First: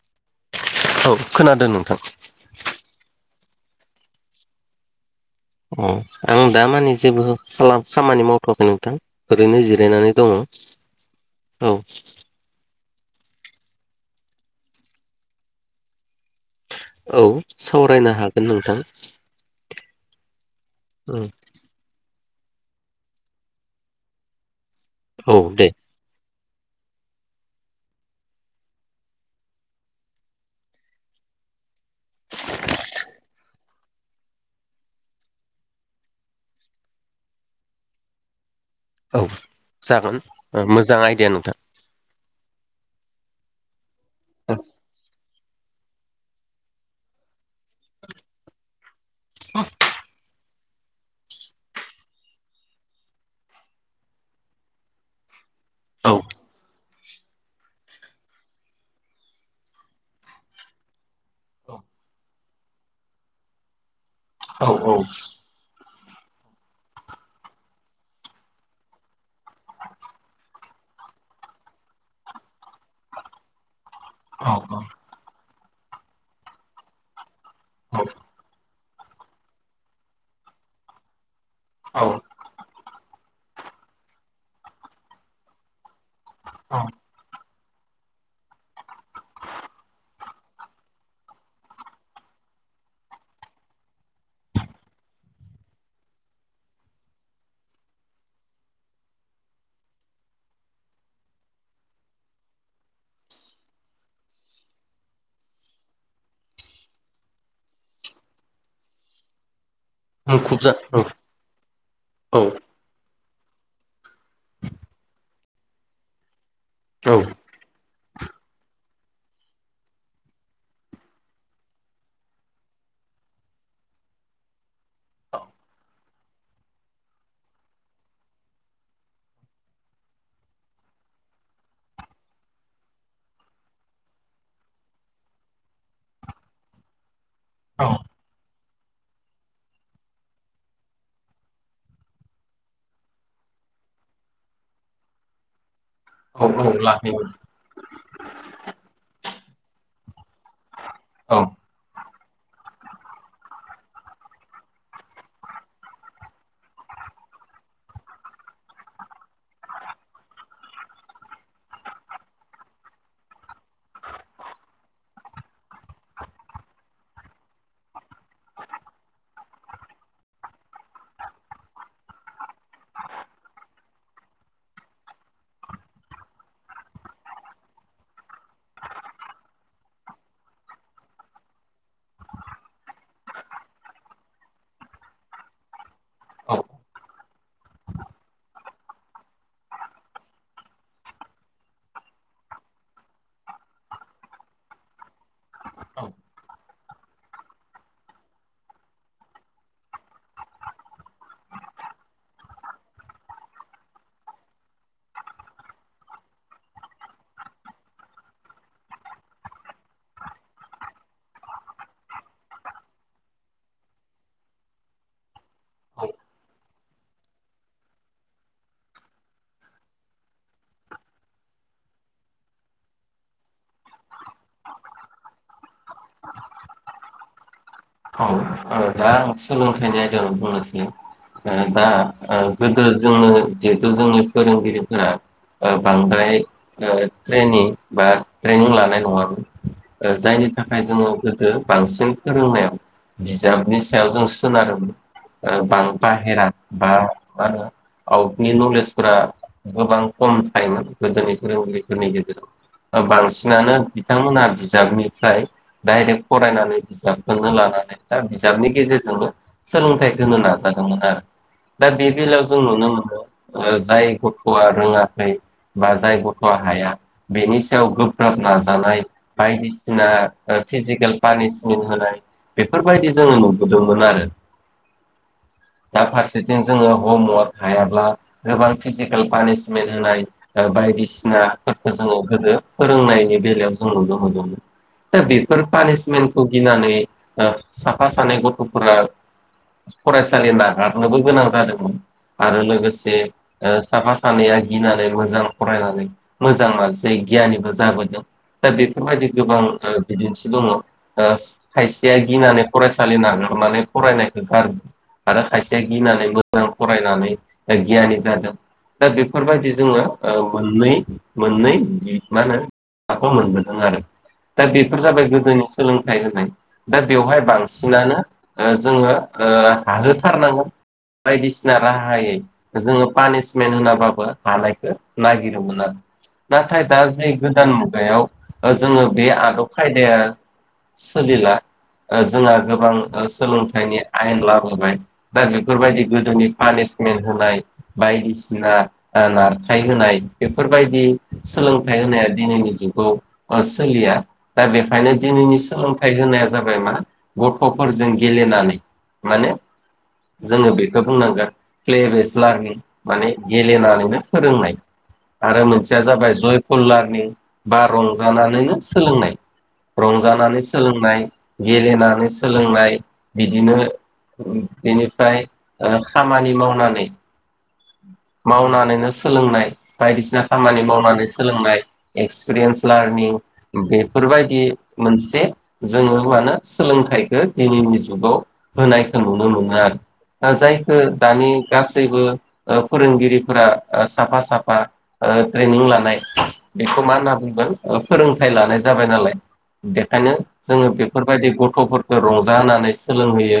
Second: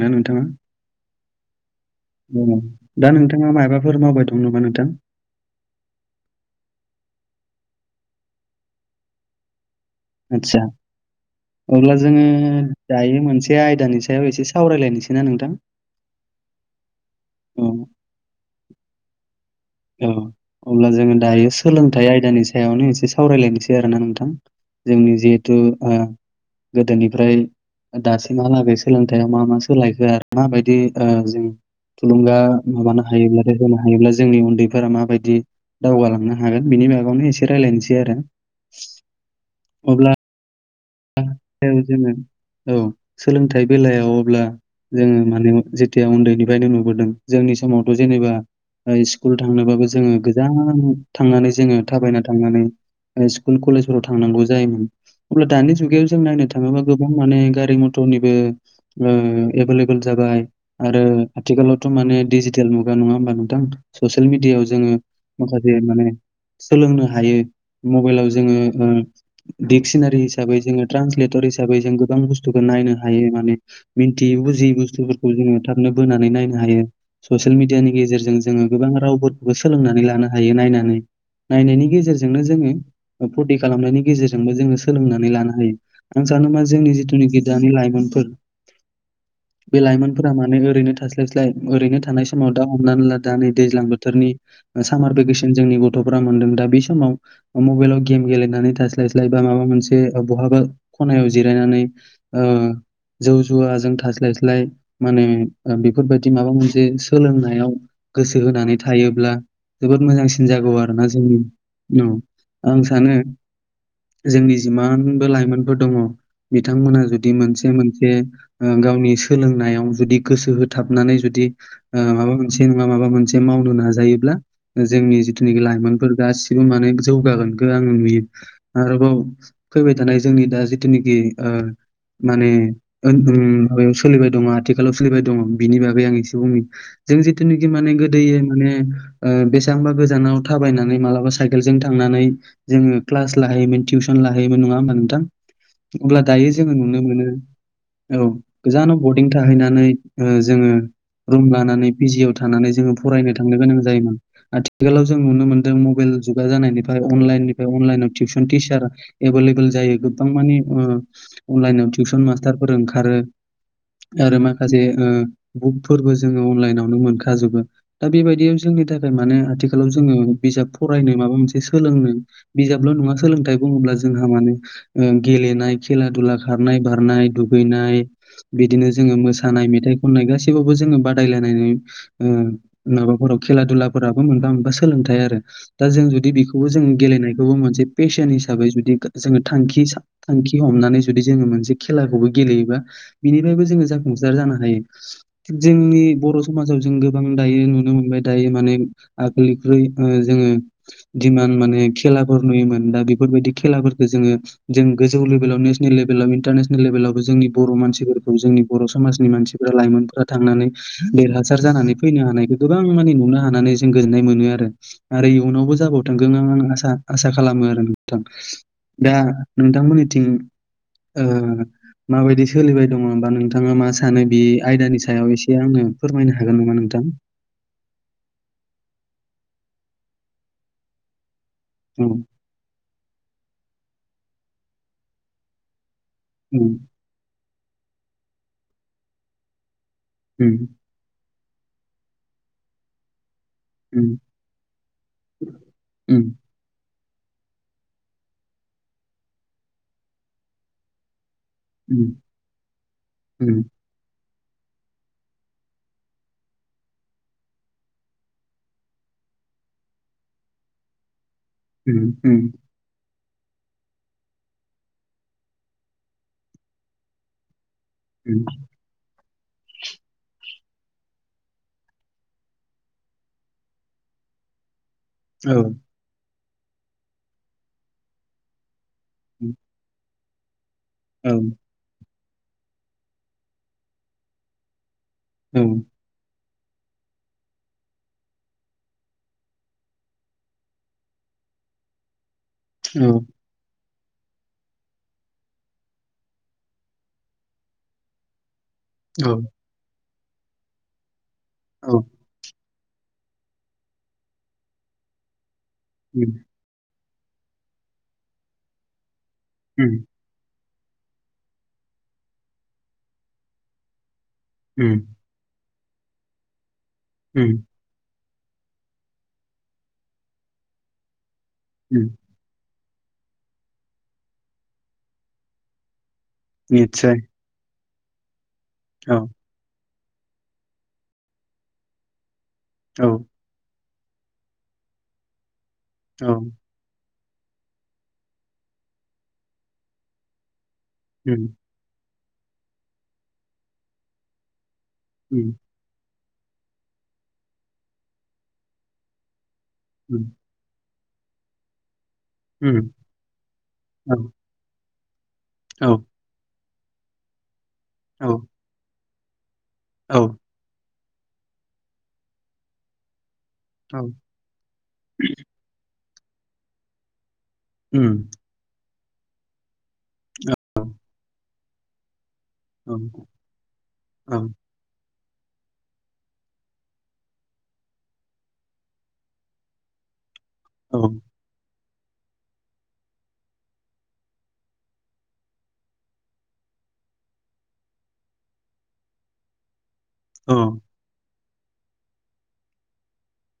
दा नोंथांङा औ खोनादों नोंथां। बंदो दा नोंथ थांङा मायबाफोर मावबाय दं नामा नोंथां? अ आं दा मानि जेबो खालाम खामानि मावथ'वाखै नोंथां ओरैनो जिर आदसा अब्ला जोंङो दायो मोनसे आयदानि सायाव एसे सावरायलायनोसै ना नोंथां? औ सावरायनो हागोन नोंथां । औ अब्ला जोंङो दायो सोलोंथाइ आयदानि सायाव सायावनो एसे सावरायलायनोसै आरोना नोंथां जोंनि औ जिहेथु दे। गोदोनिफ्राय दासिमहालागै सोलोंथायाइयाव मा मा सोलायखो आरो माबायदि जों थुलुंगा माबानो हायोब्लाथाय होनो हायोब्ला जोंनि उन्दै फोर माबायदि दावगालांनो हागोन बिनि मागावनो एसे रायजलायनोसै आरो औ जागोन मोजां आइदिया नोंथां जोंङो औ सोलोंथाइ बेलायाव अब्ला जोंङो माने जेथिया उन्दैनिफ्रायनो नुबोदों जोंनि समावथ' जेनेबा स्कुल थांनोबाबो जोंङो गोजान थांनानै जोंङो थाबायना थांनानै स्कुल कलेजफोराव थांनांगौ जायोमोन अब्ला दानि जुगायाव औ जों नायनो थांङोबा गोबां गोबां माने गारि मथरनिबो एभेलेबल जाबाय आरो आथिखालावथ' मा माने दिजिटेल मुगा नंङा होमबा नोंथां ससियेल मिडिआव औ जोंङो माखासे माने सोलोंनो हायो मबाइलाव जोंङो दिक्सिनारि हिसाबै जोंङो ट्रान्सलेटर हिसाबै जों गोबां बुस्थुखौ नायनो हायो माने मिन्थियै औ बुजियै बुस्थुफोरखौ जोंङो थाबनो बोनानै नायनो हायो ससियेल मिडियानि औ गेजेरजों जोंङो गोबां रावफोरखौबो सोलोंनानै लानो हायो नायनानै नायनायनि औ गेजेरजोंनो जोंङो फुरथि खालामनायनि गेजेरजोंबो जोंङो सोलोंनानै लानो हायो आं सान मा औ जोंनि जिथुनिख जानि लाइमोनफोर बे लाइमोनफोरा माने ओरैनो थास्लायस्लाय ओरैनो थानाय समाव दा हमनानै ला दा नै दैज्लां बोथोरनि सामार भेकेसन जोंनि गथ'फ्रा मोन्दों दा बे समाव मबाइलाव गेम गेलेनानै थास्लायस्लाय बा माबा मोनसे से बहाबा खनायाव जिरायनानै जौ जुवाजों थास्लायस्लाय माने बेफोरबायदि माबा मोनसे सोलोंनायाव गोसो होनानै थायोब्ला जोबोद मोजांसिन मुखुब जा जागौ औ आरोना जोंनि औ आं सानो जोंनि जिमानबो लाइमोनफोर दंङो बिथांमोना औ जुदि मोनसे मोनसे गावनि सोलोंनायाव जुदि गोसो होथाबनानै जुदि माबा मोनसे नंङा मा माबा मोनसे मावनो नाजायोब्ला जोंनि जिथुनाखि लाइमोनफोर गासिबो माने जौगागोनखौ आं नुयो आरोबाव फैबाय थानाय जोंनि दा जिथुनिखि माने माबायाव सोलिबाय दंङो आथिखालाव सोलिबाय दङ बिनि बागै आं एसे बुंनो जों जिथुनाखि औ माने गोदो माने बेसेबांबा गोजानाव थाबायनानै मालाबा साइकेल ज थांनानै जोंङो क्लास लाहैयोमोन टिउसन लायोमोन नङा हा नोंथां अब्ला दायो औ जोंङो नुनो मोनो लाखिगोन औ गोजानाव बर थाहैनानै जोंङो औ रुम लानानै पिजिवा थानानै जोंङो फरायनो थांनो गोनां आथिखालाव जों नुनो मोनदों मबाइल जुगा जानायनिफ्राय अनलाइन निफ्राय अनलाइनाव टिउसन टिचार एभेलेबल जायो गोबां मानि अनलाइनाव टिउसन मास्टारफोर ओंखारो आरो माखासे बुकफोरबो जोंङो अनलाइनावनो मोनखाजोबो दा बेबायदियाव जों थाखाय आथिखालाव जोंङो बिजाब फरायनो माबा मोनसे सोलोंनो बिजाबल नङा सोलोंथाइ बुंङोब्ला जोंहा माने गेलेनाय खेला दुला खारनाय बारनाय दुगैनाय बिदिनो जों मोसानाय मेथाइ खननाय गासैबबो जोंङो बादायनाय माबाफोराव खेला दुलाफोराव मोनफा मोनफा सोलोंथाइ आरो जों जु औ बेबो जों गेलेनायखौबो मोनसेे फेसन हिसाबै जुदि जोंङो थांखि थांखि हमनानै जुदि जोंङो मोनसे खेलाखौबो गेलेयोबा बिनिफ्रायबो जोंङो जाफुंसार जानो हायो जोंनि बर' समाजाव जों गोबां दायो नुनो मोनबाय दायो माने आगोलनिख्रुइ जोंङो दिमान माने खेलाफोर नुयोमोन दा बेफोरबायदि खेला जोंङो जों गोजौ लेभेलाव नेसनेल लेभेलाव इन्टारनेसनेल लेभेलावबो जोंनि बर' मानसिफोरखौ जोंनि बर' समासनि लाइमोनफोरा थांनानै देरहासार जानानै फैनो हानाय गोबां नुनो हानानै जों गोजोननाय मोनो आरो इयुनावबो जाबाव थांगोन आं आं आसा खालामो आरो नोंथां दा नोंथांमोननिथिं माबायदि सोलिबाय दंङो होनोमबा नोंथाङा मा सानो बे आयदानि सायाव एसे आङो फोरमायनो हागोन नामा नोंथां [unintelligible] [inaudible] औ औ दा आं सोलोंथाइनि आयदाखौ बुंनोसै ओ दा औ ओ गोदो जोंनो जिहेथु जोंनि फोरोंगिरिफोरा ओ बांद्राय उम ओ ट्रेनिं बा ट्रेनिं लानाय नङामोन ओ जायनि उम थाखाय जोङो गोदो बांसिन फोरोंनायाव बिजाबनि सायाव उम जों सोनारोमोन बां उम बाहेरा बा मा होनो आउटनि नलेजफोरा गोबां खम थायोमोन गोदोनि फोरोंगिरिफोरनि उम गेजेराव ओ उम बांसिनानो बिथांमोना बिजाबनिफ्राय डाइरेक्ट फरायनानै बिजाबखौनो लानानै दा बिजाबनि गेजेरजोंनो सोलोंथाइ होनो नाजादोंमोन आरो दा उम बे उम बेलायाव जों नुनो मोनो ओ जाय गथआ रोङाखै बा जाय गथ'आ हाया बेनि सायाव गोब्राब उम नाजानाय बायदिसिना ओ फिजिकेल पानिसमेन्ट होनाय बेफोरबायदि जोङो नुबोदोंमोन आरो औ दा फारसे जों जोङो हमवार्क हायाब्ला गोबां फिजिकेल पानिसमेन्ट होनाय ओ औ बायदिसिनाफोरखौ जोङो गोदो फोरोंनायनि बेलायाव जों नुनो मोनदोंमोन दा बेफोर औ पानिसमेन्टखौ गिनानै साफा सानै गथ'फोरा फरायसालि नागारनोबो गोनां जादोंमोन आरो लोगोसे ओ साफा सानैया गिनानै मोजां फरायनानै मोजां मानसि गियनिबो जाबोदों दा बेफोरबायदि औ गोबां ओ बिदिन्थि दङ‌ ओ खाइस औ फरायसालि नागारनानै फरायनायखौ गारो आरो खायसे गिनानै उम मोजां फ रायनानै गियानि जादों दा बेफोरबायदि उम जोङो ओ मोननै मोननै मा होनो माखौ मोनबोदों आरो दा उम बेफोर जाबाय गोदोनि सोलोंथाइ होनाय दा बेवहाय उम बांसिनानो ओ जोङो हाहोथारनांगोन बायदिसिना उम राहायै जोङो पानिसमेन्ट होनाबाबो हानायखौ नागिरोमोन आरो नाथाय दा निस्सय जे गोदान मुगायाव ओ जोङो औ बे आदब खायदाया सोलिला ओ जोंहा गोबां औ ओ सोलोंथाइनि आयेन लाबोबाय दा बेफोरबायदि औ गोदोनि पानिस मेन्ट होनाय बायदिसिना नारखाय होनाय बेफोरबायदि उम सोलोंथाइ होनाया दिनैनि जुगाव सोलिया दा बे खायनो उम दिनैनि सोलोंथाइ होनाया जाबाय मा गथ'फोरजों गेलेनानै माने उम जोङो बेखो बुंनांगोन प्लेबेस स्लानि उम माने औ गेलेनानैनो फोरोंनाय आरो औ मोनसेया जाबाय जयपलारनिं बा औ रंजानानैनो सोलोंनाय औ रंजानानै सोलोंनाय गेलेनानै सोलोंनाय बिदिनो औ बेनिफ्राय ओ खामानि मावनानै उम मावनानैनो सोलोंनाय बायदिसिना खामानि औ मावनानै सोलोंनाय एक्सपिरियेन्स लारनिं बेफोर औ बायदि मोनसे जोङो मा होनो सोलोंथाइखो दिनैनि जुगाव होनायखो नुनो मोनो आरो ओ जायखो औ औ दानि गासैबो ओ फोरोंगिरिफोरा साफा साफा ओ ट्रेनिं लानाय बेखौ मा होनना बुंगोन फोरोंथाइ लानाय जाबाय नालाय बेखायनो औ जोङो बेफोर बायदि गथ'फोरखो रंजा होनानै सोलोंहोयो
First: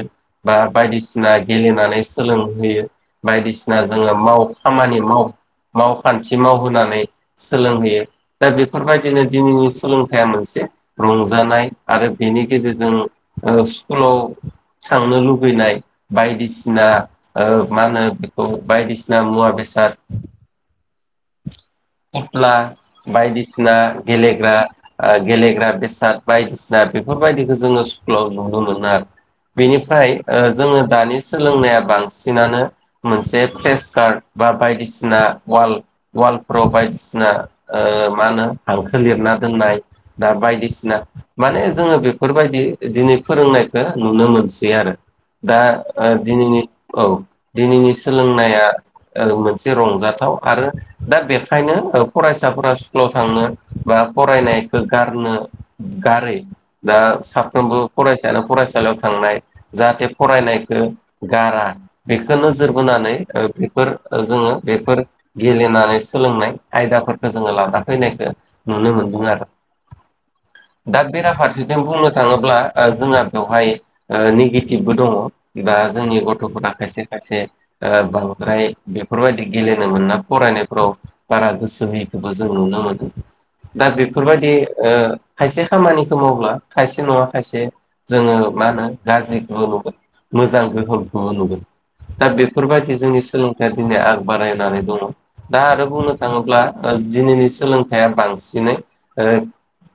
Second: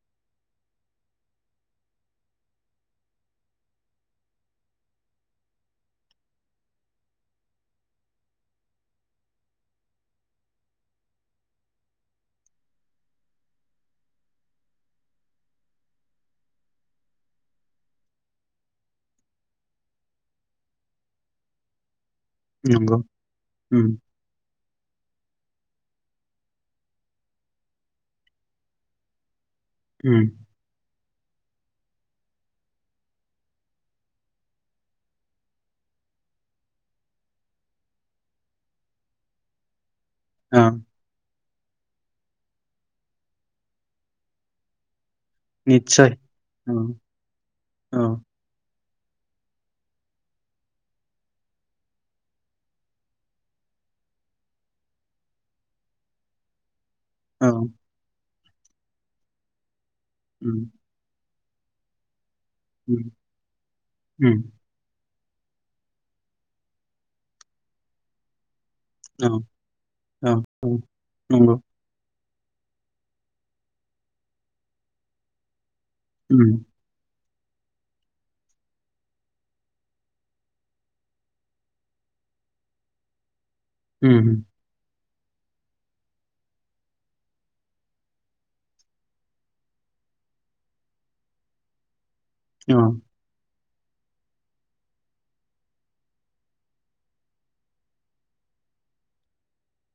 बा बायदिसिना गेलेनानै सोलोंहो यो बायदिसिना जोङो माव खामानि माव मावखान्थि मावहोनानै सोलों होयो दा बेफोरबायदिनो दिनैनि सोलोंथाइया मोनसे रंजानाय आरो बेनि गेजेरजों ओ स्कुलाव थांनो लुबैनाय नाय बायदिसिना ओ मा होनो बेखौ बायदिसिना मुवा बेसाद फथुला नंगौ बायदिसिना उम गेलेग्रा ओ गेलेग्रा बेसाद बायदिसिना बेफोरबायदिखौ जोङो स्कुलाव नुनो मोनो आरो। बेनिफ्राय उम ओ जोङो दानि सोलोंनाया बांसिनानो मोनसे फेसकार बा बायदिसिना वाल वालफोराव बायदिसिना ओ मा होनो हांखो लिरना दोननाय दा औ बायदिसिना माने जोङो बेफोरबायदि दिनै फोरोंनायखौ नुनो मोनसै आरो। दा ओ निस्सय दिनैनि औ दिनैनि औ सोलोंनाया ओ मोनसे रंजाथाव आरो दा बेखायनो ओ फरायसाफोरा स्कुलाव थांनो बा फरायनायखौ गारनो गारै दा औ साफ्रोमबो फरायसायानो फरायसालियाव थांनाय जाहाथे उम फरायनायखौ गारा बेखौ नोजोर उम बोनानै बेफोर उम जोङो बेफोर गेले नानै सोलोंनाय आयदाफोरखौ जोङो लाना फैनायखौ नुनो मोनदों औ आरो औ औ दा नंगौ बेराफारसेथि बुंनो थाङोब्ला ओ जोंहा बेवहाय ओ निगेटिभबो दङ बा जोंनि उम गथ'फोरा खायसे खायसे ओ बांद्राय बेफोरबायदि गेलेनो मोनना फरायनायफ्राव बारा गोसो होयैखौबो जों नुनो मोनदों। दा उम बेफोरबायदि ओ खायसे खामानिखौ मावब्ला खायसे नङा खायसे जोङो मा होनो गाज्रिखौबो नुगोन मोजां गोहोमखौ नुगोन दा औ बेफोरबायदि जोंनि सोलोंथाइया दिनै आग बारायनानै दङ। दा आरो बुंनो थाङोब्ला ओ दिनैनि सोलोंथाइया बांसिनै ओ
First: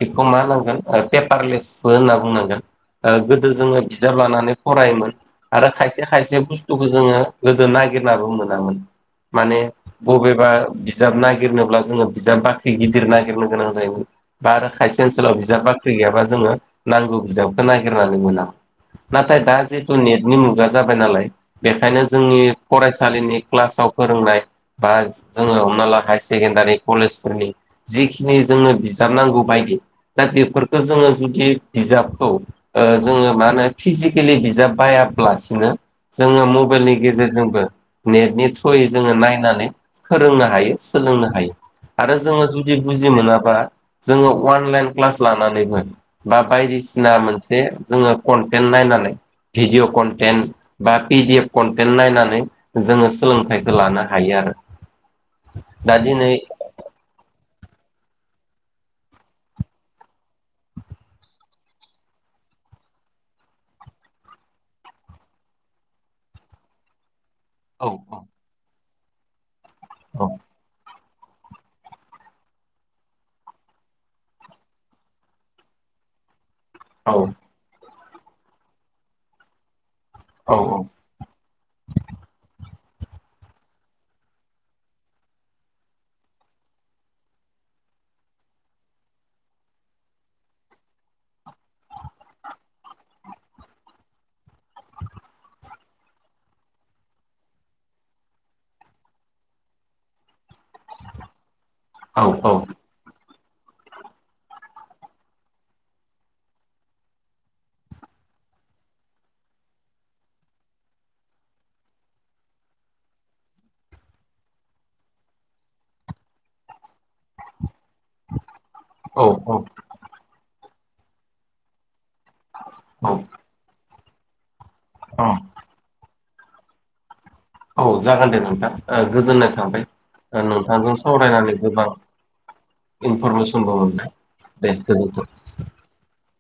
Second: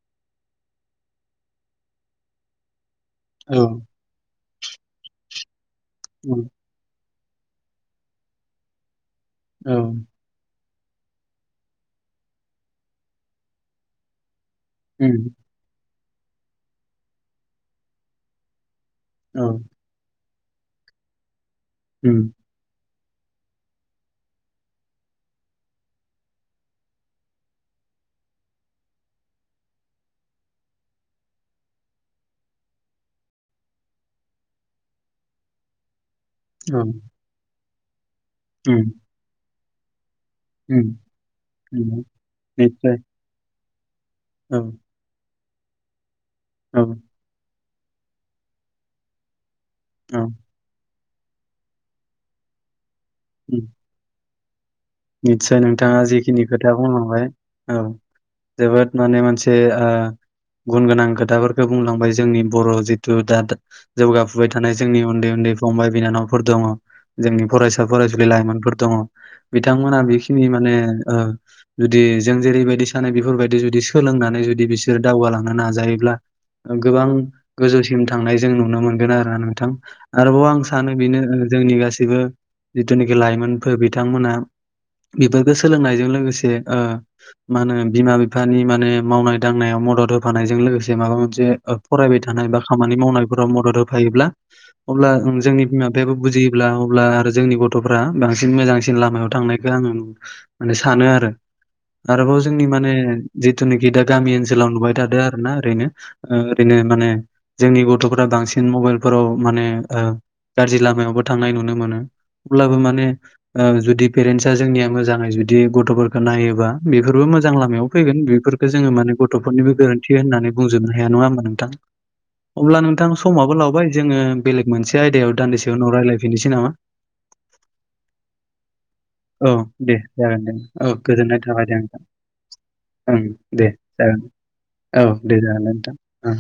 बेखौ मा होनांगोन पेपारलेसबो होनना बुंनांगोन। ओ गोदो औ जोङो बिजाब लानानै फरायोमोन आरो खायसे खायसे उम बुस्थुखौ जोङो गोदो नागिरनाबो मोनामोन। औ एबा बिजाब नागिरनोब्ला जोङो बिजाब बाख्रि गिदिर नागिरनो गोनां जायोमोन। बा आरो खायसे उम ओनसोलाव बिजाब बाख्रि गैयाबा जोङो नांगौ बिजाबखौ नागिरनानै मोनामोन नाथाय औ दा जिथु नेटनि मुगा जाबाय नालाय बेखायनो उम जोंनि फरायसा फरायसालिनि क्लासाव फोरोंनाय बा जोङो हमना ला हायार सेकेण्डारि कलेजफोरनि जिखिनि जोङो बिजाबनांगौ बायदि दा बेफोरखौ जोङो जुदि बिजाबखौ ओ जोङो मा होनो फिजिकेलि बिजाब बाया लासिनो जोङो औ मबाइलनि गेजेरजोंबो नेटनि थ्रुयै उम जोङो नायनानै फोरोंनो हायो उम सोलोंनो हायो नंगौ आरो जोङो जुदि निस्सय बुजि मोनाबा जोङो औ अनलाइन क्लास लानानैबो बा औ बायदिसिना मोनसे जोङो कन्टेन्ट नायनानै भिडिय' औ कन्टेन्ट बा पिडि एफ कन्टेन्ट नायनानै जोङो सोलोंथाइखौ लानो हायो आरो। निस्सय दा नोंथाङा दिनै जिखिनि खोथा बुंलांबाय औ जोबोद माने मोनसे ओ गुन गोनां खोथाफोरखौ बुंलांबाय जोंनि बर' जिथु दा जौगाफुबाय थानाय जोंनि उन्दै उन्दै फंबाय बिनानावफोर दङ जोंनि औ फरायसा औ फरायसुलि लाइमोनफोर दङ। बिथांमोना बेखिनि माने ओ जुदि जों जेरैबायदि सानो बेफोरबायदि जुदि सोलोंनानै जुदि बिसोरो दावगालांनो नाजायोब्ला गोबां औ गोजौसिम थांनाय जों नुनो मोनगोन आरोना नोंथां। आरोबाव औ आं सानो बेनो ओ जोंनि गासैबो जिथुनाखि लाइमोनफोर बिथांमोना बेफोरखौ सोलोंनायजों लोगोसे ओ मा होनो बिमा बिफानि माने मावनाय दांनायाव मदद होफानायजों लोगोसे माबा मोनसे फरायबाय थानाय बा खामानि मावनायफोराव मदद होफायोब्ला अब्ला दा जोंनि बिमा बिफायाबो बुजियोब्ला अब्ला आरो जोंनि गथ'फ्रा बांसिन मोजांसिन लामायाव थांनायखौ आङो माने सानो आरो औ आरोबाव जोंनि माने जिथुनाखि दा गामि ओनसोलाव नुबाय थादों आरोना ओरैनो ओरैनो माने जोंनि गथ'फोरा बांसिन मबाइलफोराव माने गाज्रि लामायावबो थांनाय नुनो मोनो अब्लाबो माने ओ जुदि पेरेन्टसा जोंनिया मोजाङै जुदि गथ'फोरखौ नायोबा बेफोरबो मोजां लामायाव फैगोन बेफोरखौ जोङो माने औ गथ'फोरनिबो गोरोन्थि होननानै बुंजोबनो हाया नङा होमबा नोंथां। अब्ला नोंथां औ समाबो लावबाय जोङो बेलेग मोनसे औ आयदायाव दान्दिसे उनाव रायलाय फिनिसि नामा? औ जागोन दे नोंथां औ गोजोननाय थाबाय दे जागोन दे औ नोंथांजों गोजोननाय सावरायनानै थाबाय गोबां नोंथां। ओं दे इनफरमेसनबो मोनबाय जागोन दे औ गोजोनथों दे जागो दे नोंथां।